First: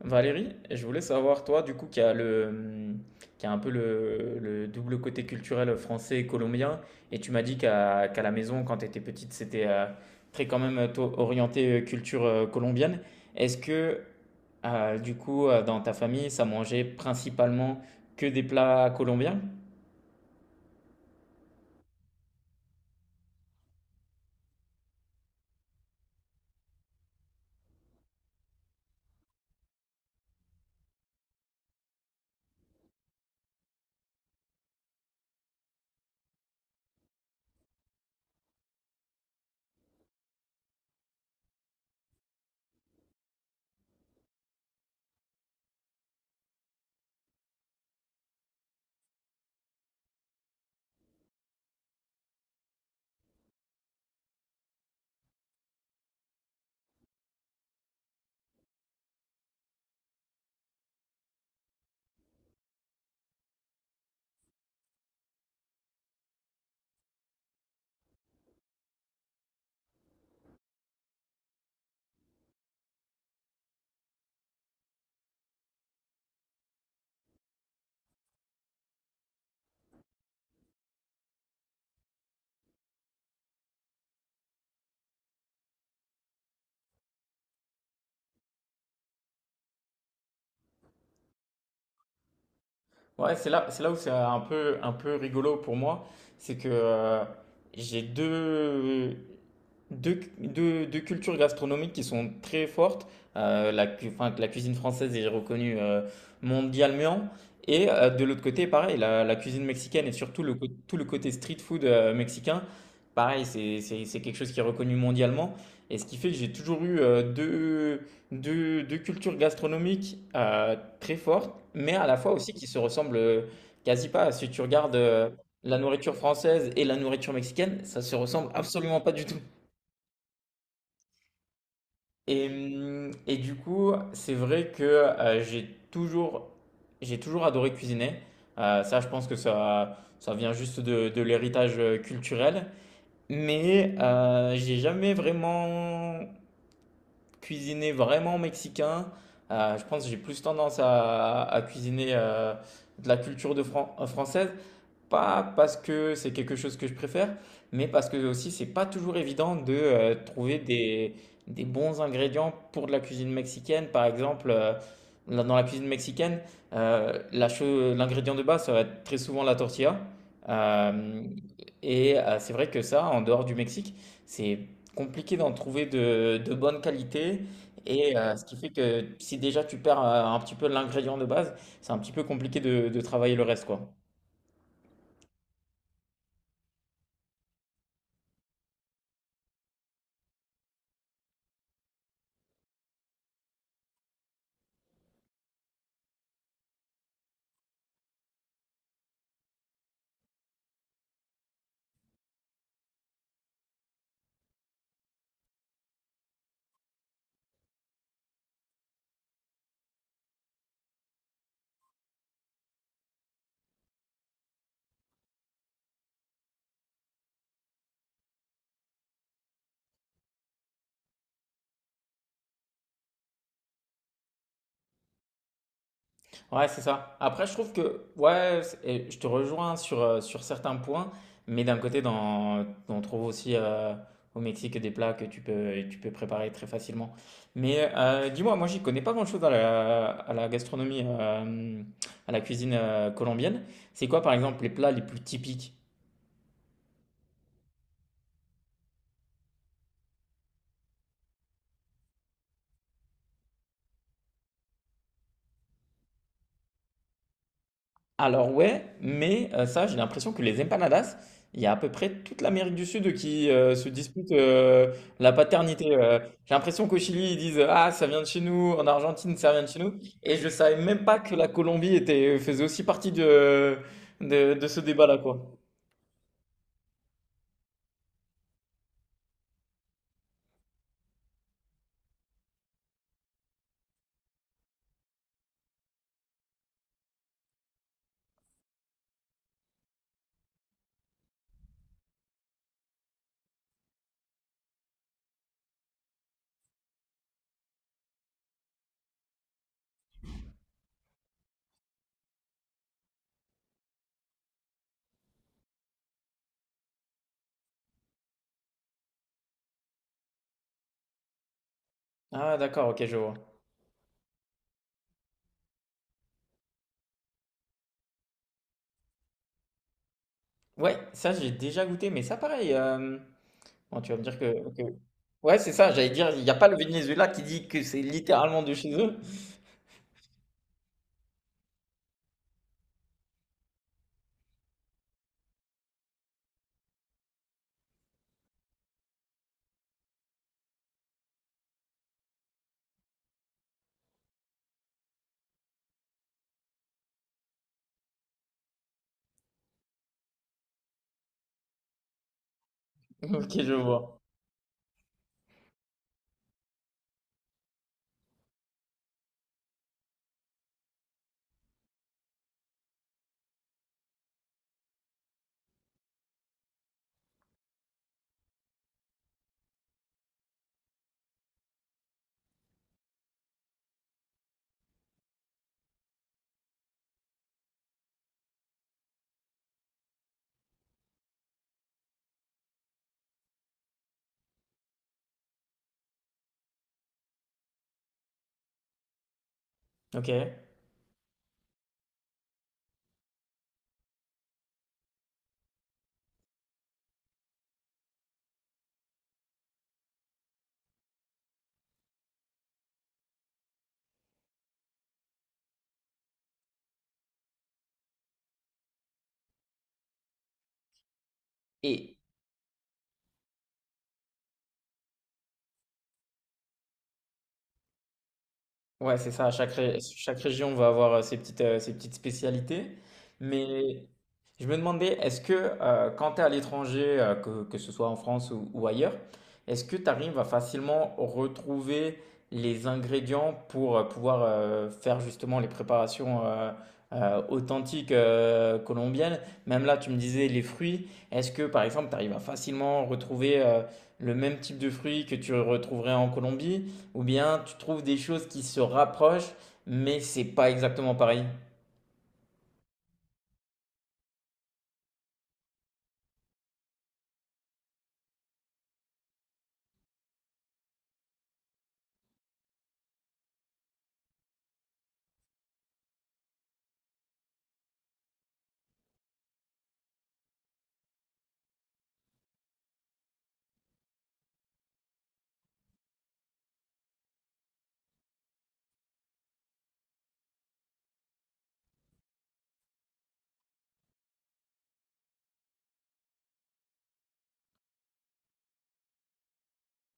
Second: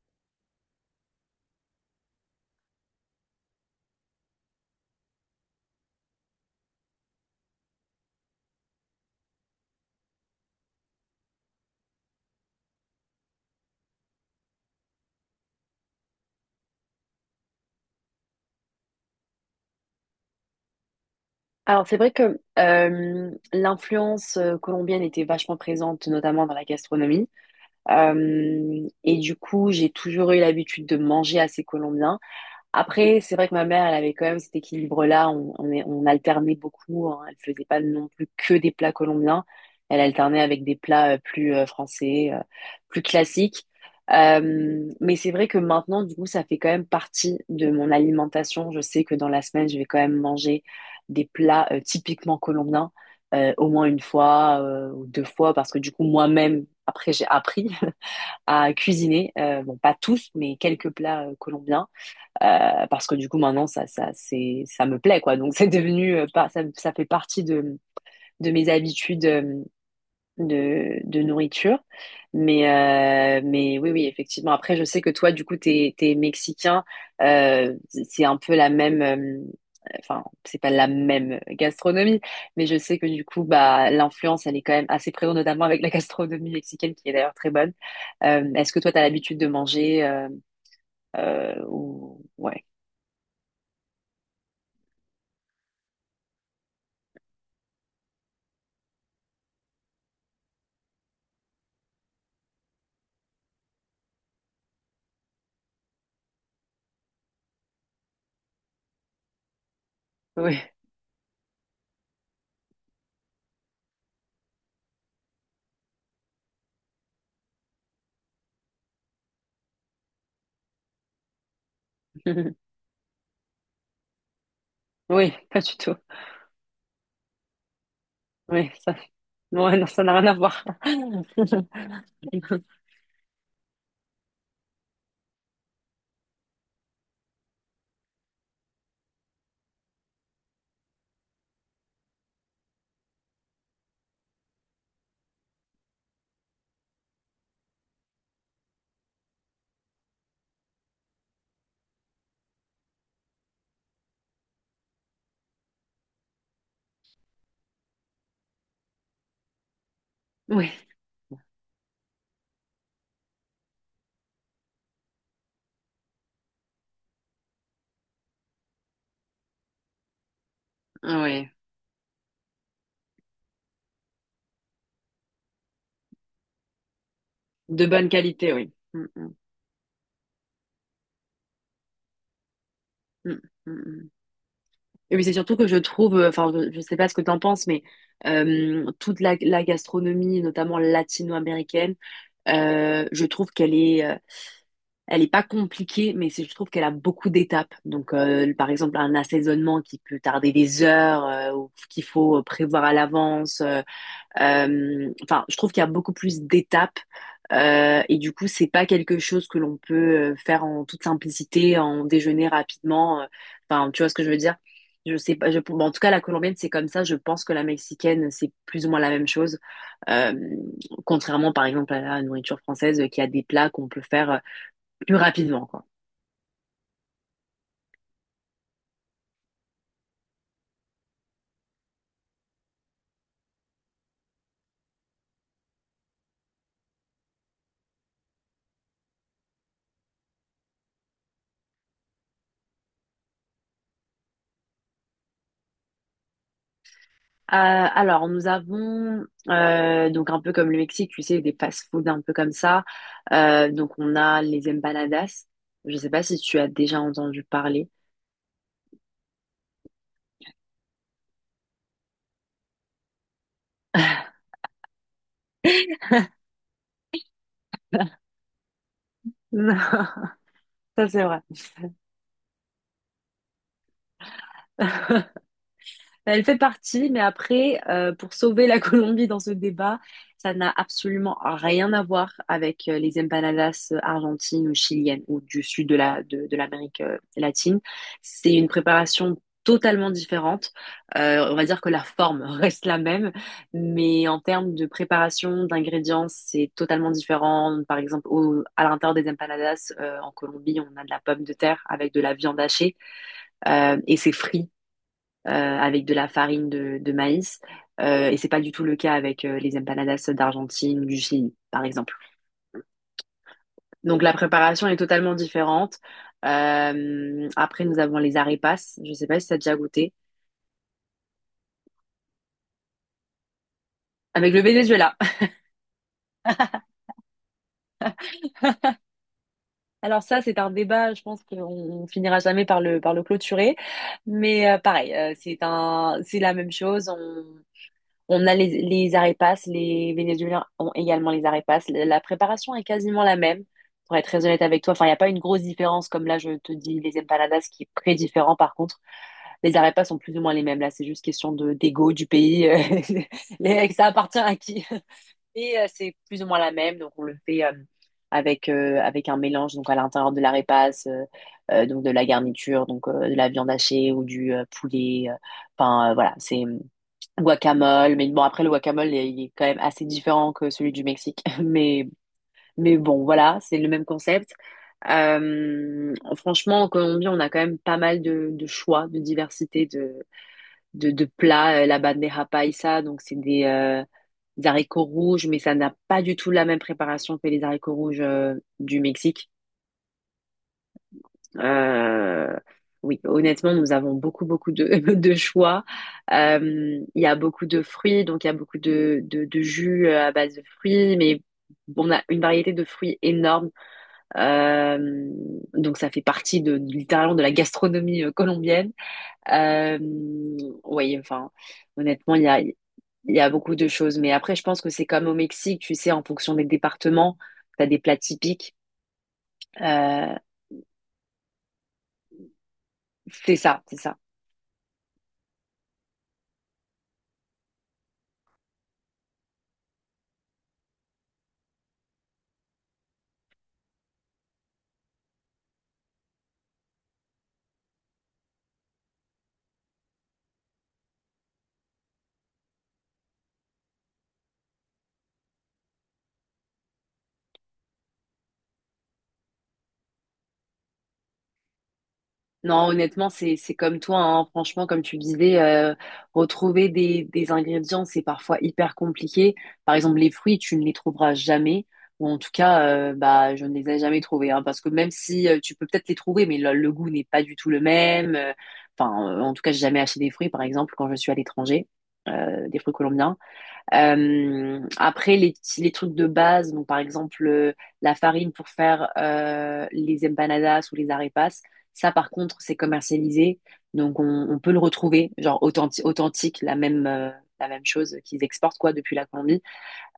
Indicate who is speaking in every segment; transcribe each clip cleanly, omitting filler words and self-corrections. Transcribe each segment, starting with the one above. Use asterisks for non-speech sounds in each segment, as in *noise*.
Speaker 1: Valérie, je voulais savoir, toi, du coup, qui a qui a un peu le double côté culturel français et colombien, et tu m'as dit qu'à la maison, quand tu étais petite, c'était très quand même toi, orienté culture colombienne. Est-ce que, du coup, dans ta famille, ça mangeait principalement que des plats colombiens?
Speaker 2: Alors, c'est vrai que l'influence colombienne était vachement présente, notamment dans la gastronomie. Et du coup, j'ai toujours eu l'habitude de manger assez colombien. Après, c'est vrai que ma mère, elle avait quand même cet équilibre-là. On alternait beaucoup, hein. Elle faisait pas non plus que des plats colombiens. Elle alternait avec des plats plus français, plus classiques. Mais c'est vrai que maintenant, du coup, ça fait quand même partie de mon alimentation. Je sais que dans la semaine, je vais quand même manger des plats typiquement colombiens, au moins une fois ou deux fois, parce que du coup, moi-même, après, j'ai appris *laughs* à cuisiner. Bon, pas tous, mais quelques plats colombiens. Parce que du coup maintenant ça me plaît quoi, donc *laughs* c'est devenu pas ça, ça fait partie de mes habitudes de nourriture. Mais oui, oui, effectivement, après je sais que toi, du coup, t'es mexicain, euh, c'est un peu la même, enfin, c'est pas la même gastronomie, mais je sais que du coup, bah, l'influence, elle est quand même assez présente, notamment avec la gastronomie mexicaine, qui est d'ailleurs très bonne. Est-ce que toi, t'as l'habitude de manger ou... Ouais.
Speaker 1: Ouais, c'est là où c'est un peu rigolo pour moi, c'est que j'ai deux cultures gastronomiques qui sont très fortes. Enfin, la cuisine française est reconnue mondialement. Et de l'autre côté, pareil, la cuisine mexicaine et surtout
Speaker 2: Oui.
Speaker 1: tout le côté street food mexicain, pareil, c'est quelque chose qui est reconnu mondialement. Et ce qui fait que j'ai toujours eu deux cultures gastronomiques très fortes, mais à la fois aussi qui
Speaker 2: *laughs*
Speaker 1: se ressemblent quasi pas. Si tu regardes
Speaker 2: Oui, pas du
Speaker 1: la
Speaker 2: tout.
Speaker 1: nourriture française et la nourriture mexicaine, ça se ressemble
Speaker 2: Oui, ça,
Speaker 1: absolument pas du tout.
Speaker 2: ouais, non, ça n'a rien à voir. *laughs*
Speaker 1: Et du coup, c'est vrai que j'ai toujours adoré cuisiner. Ça, je pense que ça vient juste de l'héritage culturel. Mais j'ai jamais vraiment cuisiné vraiment mexicain. Je pense que j'ai plus tendance à cuisiner de la culture de française pas parce que c'est quelque chose que je préfère, mais parce que aussi c'est pas toujours évident de
Speaker 2: Oui,
Speaker 1: trouver
Speaker 2: oui.
Speaker 1: des bons ingrédients pour de la cuisine mexicaine. Par exemple, là, dans la cuisine mexicaine, euh, l'ingrédient de base, ça va être très souvent la tortilla. Euh, et c'est vrai que ça, en dehors du Mexique, c'est compliqué d'en trouver de bonne qualité.
Speaker 2: De bonne
Speaker 1: Et ce
Speaker 2: qualité,
Speaker 1: qui fait
Speaker 2: oui. Mm,
Speaker 1: que
Speaker 2: mm,
Speaker 1: si déjà tu perds un petit peu l'ingrédient de base, c'est un petit peu compliqué de
Speaker 2: mm,
Speaker 1: travailler le reste,
Speaker 2: mm,
Speaker 1: quoi.
Speaker 2: mm. Et puis c'est surtout que je trouve, enfin, je sais pas ce que t'en penses, mais toute la gastronomie, notamment latino-américaine, je trouve qu'elle est, elle est pas compliquée, mais je trouve qu'elle a beaucoup d'étapes. Donc, par exemple, un assaisonnement qui peut tarder des heures, ou qu'il faut prévoir à l'avance. Enfin, je trouve qu'il y a beaucoup plus d'étapes et du coup, c'est pas quelque chose que l'on peut faire en toute simplicité, en déjeuner rapidement. Enfin, tu vois ce que je veux dire? Je sais pas. Bon, en tout cas, la colombienne, c'est comme ça. Je pense que la mexicaine, c'est plus ou moins la même chose. Euh, contrairement, par exemple, à la nourriture française, qui a des plats qu'on peut faire plus rapidement, quoi.
Speaker 1: Ouais, c'est ça. Après, je trouve que, ouais, et je te rejoins sur, sur certains points, mais d'un côté, on trouve aussi au Mexique des plats que tu peux préparer très facilement. Mais dis-moi, moi, j'y connais pas grand-chose à la gastronomie, à la cuisine colombienne. C'est quoi, par exemple, les plats les plus typiques?
Speaker 2: Alors, nous avons, donc un peu comme le Mexique, tu sais, des fast-food un peu comme ça. Donc, on a les empanadas. Je sais pas si tu as déjà entendu parler.
Speaker 1: Alors ouais, mais ça, j'ai l'impression que les empanadas, il y a à peu près toute l'Amérique du Sud qui se dispute
Speaker 2: *laughs*
Speaker 1: la paternité. J'ai l'impression qu'au Chili, ils disent ah ça vient de chez nous, en Argentine ça vient de
Speaker 2: Non,
Speaker 1: chez nous, et je savais même
Speaker 2: ça
Speaker 1: pas
Speaker 2: c'est
Speaker 1: que
Speaker 2: vrai.
Speaker 1: la Colombie était faisait aussi partie de de ce débat-là quoi.
Speaker 2: Bah, elle fait partie, mais après, pour sauver la *laughs* Colombie dans ce débat, ça n'a absolument rien à voir avec les empanadas argentines ou chiliennes ou du sud de de l'Amérique latine. C'est une préparation totalement différente. On va dire que la forme *laughs* reste la même, mais en termes de préparation, d'ingrédients, c'est totalement différent. Par exemple, à l'intérieur des empanadas, en Colombie, on a de la pomme de terre avec de la viande hachée et c'est frit avec de la farine de maïs. Et c'est pas du tout le cas avec les empanadas d'Argentine ou du Chili, par exemple.
Speaker 1: Ah d'accord, ok, je vois.
Speaker 2: Donc la préparation est totalement différente. Après, nous avons les arepas. Je sais pas si ça a déjà goûté.
Speaker 1: Ouais, ça j'ai déjà goûté, mais ça pareil. Bon, tu vas me dire
Speaker 2: Avec le
Speaker 1: que...
Speaker 2: Venezuela. *laughs*
Speaker 1: ouais c'est ça. J'allais dire il n'y a pas le Venezuela qui dit que c'est littéralement de chez eux.
Speaker 2: Alors ça, c'est un débat, je pense qu'on finira jamais par le clôturer. Mais pareil, c'est la même chose. On a les arepas, les Vénézuéliens ont également les arepas. La préparation est quasiment la même, pour être très honnête avec toi. Enfin, il n'y a pas une grosse différence, comme là, je te dis, les empanadas, qui est très différent par contre. Les arepas sont plus ou moins les mêmes. Là, c'est juste question de d'ego du pays.
Speaker 1: *laughs*
Speaker 2: *laughs*
Speaker 1: Ok, je
Speaker 2: Ça
Speaker 1: vois.
Speaker 2: appartient à qui. *laughs* C'est plus ou moins la même, donc on le fait avec, avec un mélange, donc à l'intérieur de l'arepas, donc de la garniture, donc de la viande hachée ou du poulet. Enfin, voilà, c'est... Guacamole, mais bon, après, le guacamole, il est quand même assez différent que celui du Mexique. *laughs* Mais bon, voilà, c'est le même concept. Franchement, en Colombie, on a quand même pas mal de choix, de diversité de plats. La bandeja paisa, donc c'est des haricots rouges, mais ça n'a pas du tout la même préparation que les haricots rouges du Mexique.
Speaker 1: Ok.
Speaker 2: Euh, oui, honnêtement, nous avons beaucoup, beaucoup de, *laughs* de choix. Il y a beaucoup de fruits, donc il y a beaucoup de, de jus à base de fruits, mais on a une variété de fruits énorme. Euh, donc ça fait partie de, littéralement de la gastronomie colombienne. Euh, oui, enfin,
Speaker 1: Et,
Speaker 2: honnêtement, il y a beaucoup de choses. Mais après, je pense que c'est comme au Mexique, tu sais, en fonction des départements, tu as des plats typiques.
Speaker 1: ouais, c'est ça.
Speaker 2: Euh,
Speaker 1: Chaque région va avoir euh, ses petites spécialités.
Speaker 2: c'est ça, c'est
Speaker 1: Mais
Speaker 2: ça.
Speaker 1: je me demandais, est-ce que quand tu es à l'étranger, que ce soit en France ou ailleurs, est-ce que tu arrives à facilement retrouver les ingrédients pour pouvoir faire justement les préparations authentiques colombiennes? Même là, tu me disais les fruits. Est-ce que, par exemple, tu arrives à facilement retrouver le même type de fruits que tu retrouverais en Colombie? Ou bien tu trouves des choses qui se rapprochent, mais c'est pas exactement pareil.
Speaker 2: Non, honnêtement, c'est comme toi, hein. Franchement, comme tu disais, retrouver des ingrédients, c'est parfois hyper compliqué. Par exemple, les fruits, tu ne les trouveras jamais. Ou en tout cas, bah, je ne les ai jamais trouvés, hein, parce que même si tu peux peut-être les trouver, mais le goût n'est pas du tout le même. Enfin, en tout cas, j'ai jamais acheté des fruits, par exemple, quand je suis à l'étranger, des fruits colombiens. Après, les trucs de base, donc par exemple la farine pour faire les empanadas ou les arepas, ça par contre, c'est commercialisé. Donc on peut le retrouver, genre authentique, la même chose qu'ils exportent quoi depuis la Colombie.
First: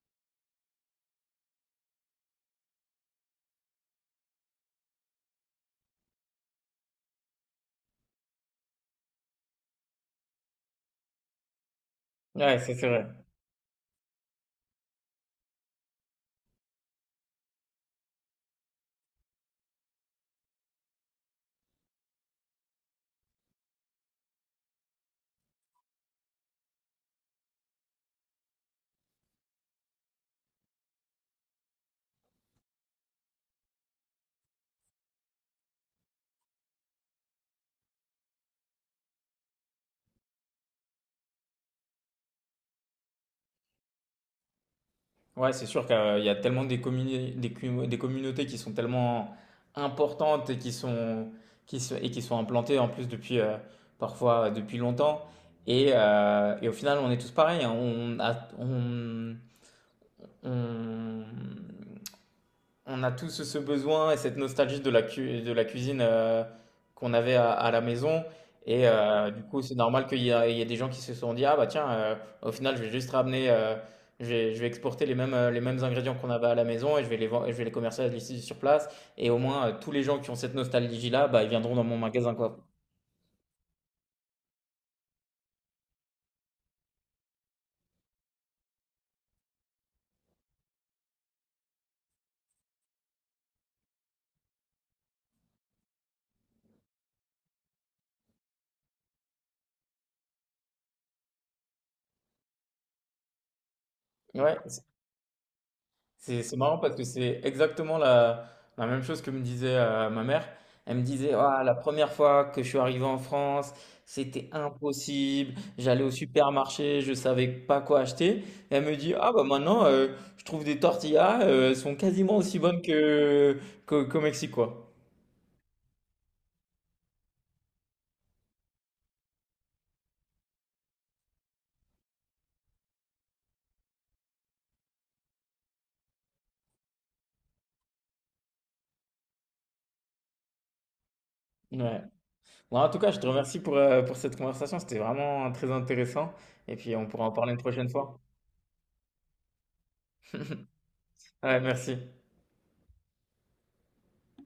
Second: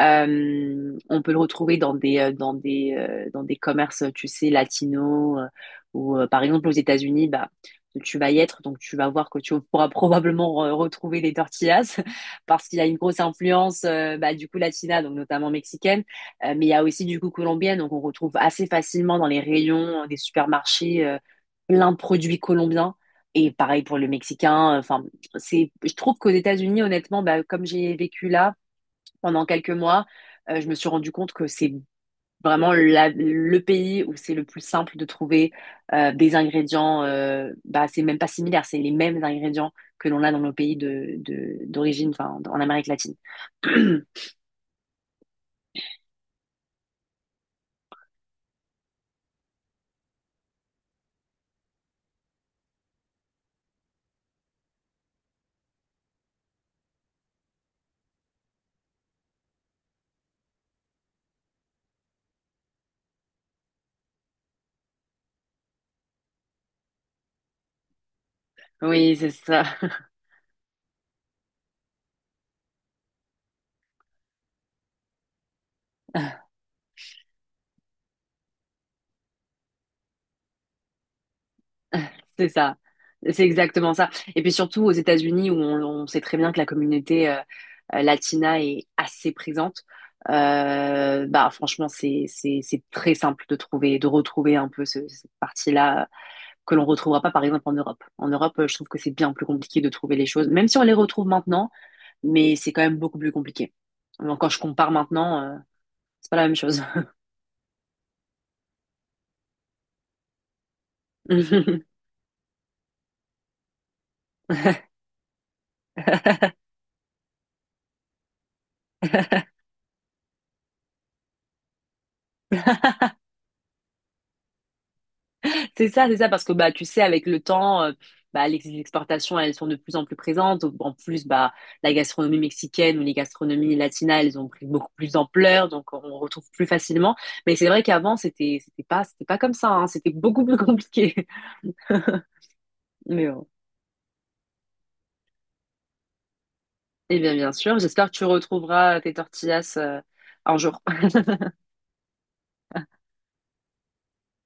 Speaker 2: On peut le retrouver dans des, dans des commerces, tu sais, latinos, ou par exemple aux États-Unis, bah, tu vas y être, donc tu vas voir que tu *laughs* pourras probablement retrouver les tortillas, *laughs*
Speaker 1: Ouais, ça,
Speaker 2: parce
Speaker 1: c'est
Speaker 2: qu'il y a une
Speaker 1: vrai.
Speaker 2: grosse influence, bah, du coup, latina, donc notamment mexicaine. Mais il y a aussi du coup colombienne, donc on retrouve assez facilement dans les rayons des supermarchés plein de produits colombiens. Et pareil pour le mexicain. Enfin, c'est, je trouve qu'aux États-Unis, honnêtement, bah, comme j'ai vécu là, pendant quelques mois, je me suis rendu compte que c'est vraiment le pays où c'est le plus simple de trouver des ingrédients, bah, c'est même pas similaire, c'est les mêmes ingrédients que l'on a dans nos pays de, d'origine, enfin, en Amérique latine. *clears throat*
Speaker 1: Ouais, c'est sûr qu'il y a tellement des, communi- des, cu- des communautés qui sont tellement importantes et qui sont implantées en plus depuis parfois depuis longtemps. Et au final, on est tous pareils, hein. On, On a tous ce besoin et cette nostalgie de la de la cuisine, qu'on avait à la maison et
Speaker 2: Oui, c'est
Speaker 1: du coup,
Speaker 2: ça.
Speaker 1: c'est normal qu'il y a il y ait des gens qui se sont dit: «Ah bah tiens, heu, au final, je vais juste ramener, je vais exporter les mêmes ingrédients qu'on avait à
Speaker 2: *laughs*
Speaker 1: la maison et je vais les commercialiser ici sur place», et au moins, tous les gens qui ont cette nostalgie-là, bah, ils viendront dans mon magasin,
Speaker 2: C'est
Speaker 1: quoi.
Speaker 2: ça. C'est exactement ça. Et puis surtout aux États-Unis, où on sait très bien que la communauté latina est assez présente, bah franchement, c'est très simple de trouver, de retrouver un peu cette partie-là que l'on retrouvera pas, par exemple, en Europe. En Europe, je trouve que c'est bien plus compliqué de trouver les choses, même si on les retrouve maintenant, mais c'est quand même beaucoup plus compliqué. Donc, quand
Speaker 1: Ouais,
Speaker 2: je compare maintenant, c'est pas
Speaker 1: C'est
Speaker 2: la même
Speaker 1: c'est marrant
Speaker 2: chose.
Speaker 1: parce que c'est exactement la même chose que me disait ma mère. Elle me disait, ah, la
Speaker 2: *laughs*
Speaker 1: première fois que je suis arrivé en France, c'était impossible. J'allais au supermarché, je savais pas quoi acheter. Et elle me dit, ah bah maintenant, je trouve des tortillas, elles sont quasiment aussi bonnes qu'au Mexique, quoi.
Speaker 2: C'est ça, parce que bah tu sais, avec le temps, bah, les exportations, elles sont de plus en plus présentes. En plus, bah la gastronomie mexicaine ou les gastronomies latinas, elles ont pris beaucoup plus d'ampleur, donc on retrouve plus facilement. Mais c'est vrai qu'avant, c'était pas comme ça, hein, c'était beaucoup plus compliqué.
Speaker 1: Ouais.
Speaker 2: *laughs*
Speaker 1: Bon, en tout cas, je te
Speaker 2: Mais bon.
Speaker 1: remercie pour cette conversation. C'était vraiment très intéressant. Et puis, on
Speaker 2: Eh
Speaker 1: pourra en
Speaker 2: bien, bien
Speaker 1: parler une
Speaker 2: sûr,
Speaker 1: prochaine
Speaker 2: j'espère que
Speaker 1: fois.
Speaker 2: tu retrouveras tes tortillas un
Speaker 1: *laughs*
Speaker 2: jour. *laughs*
Speaker 1: Ouais, merci.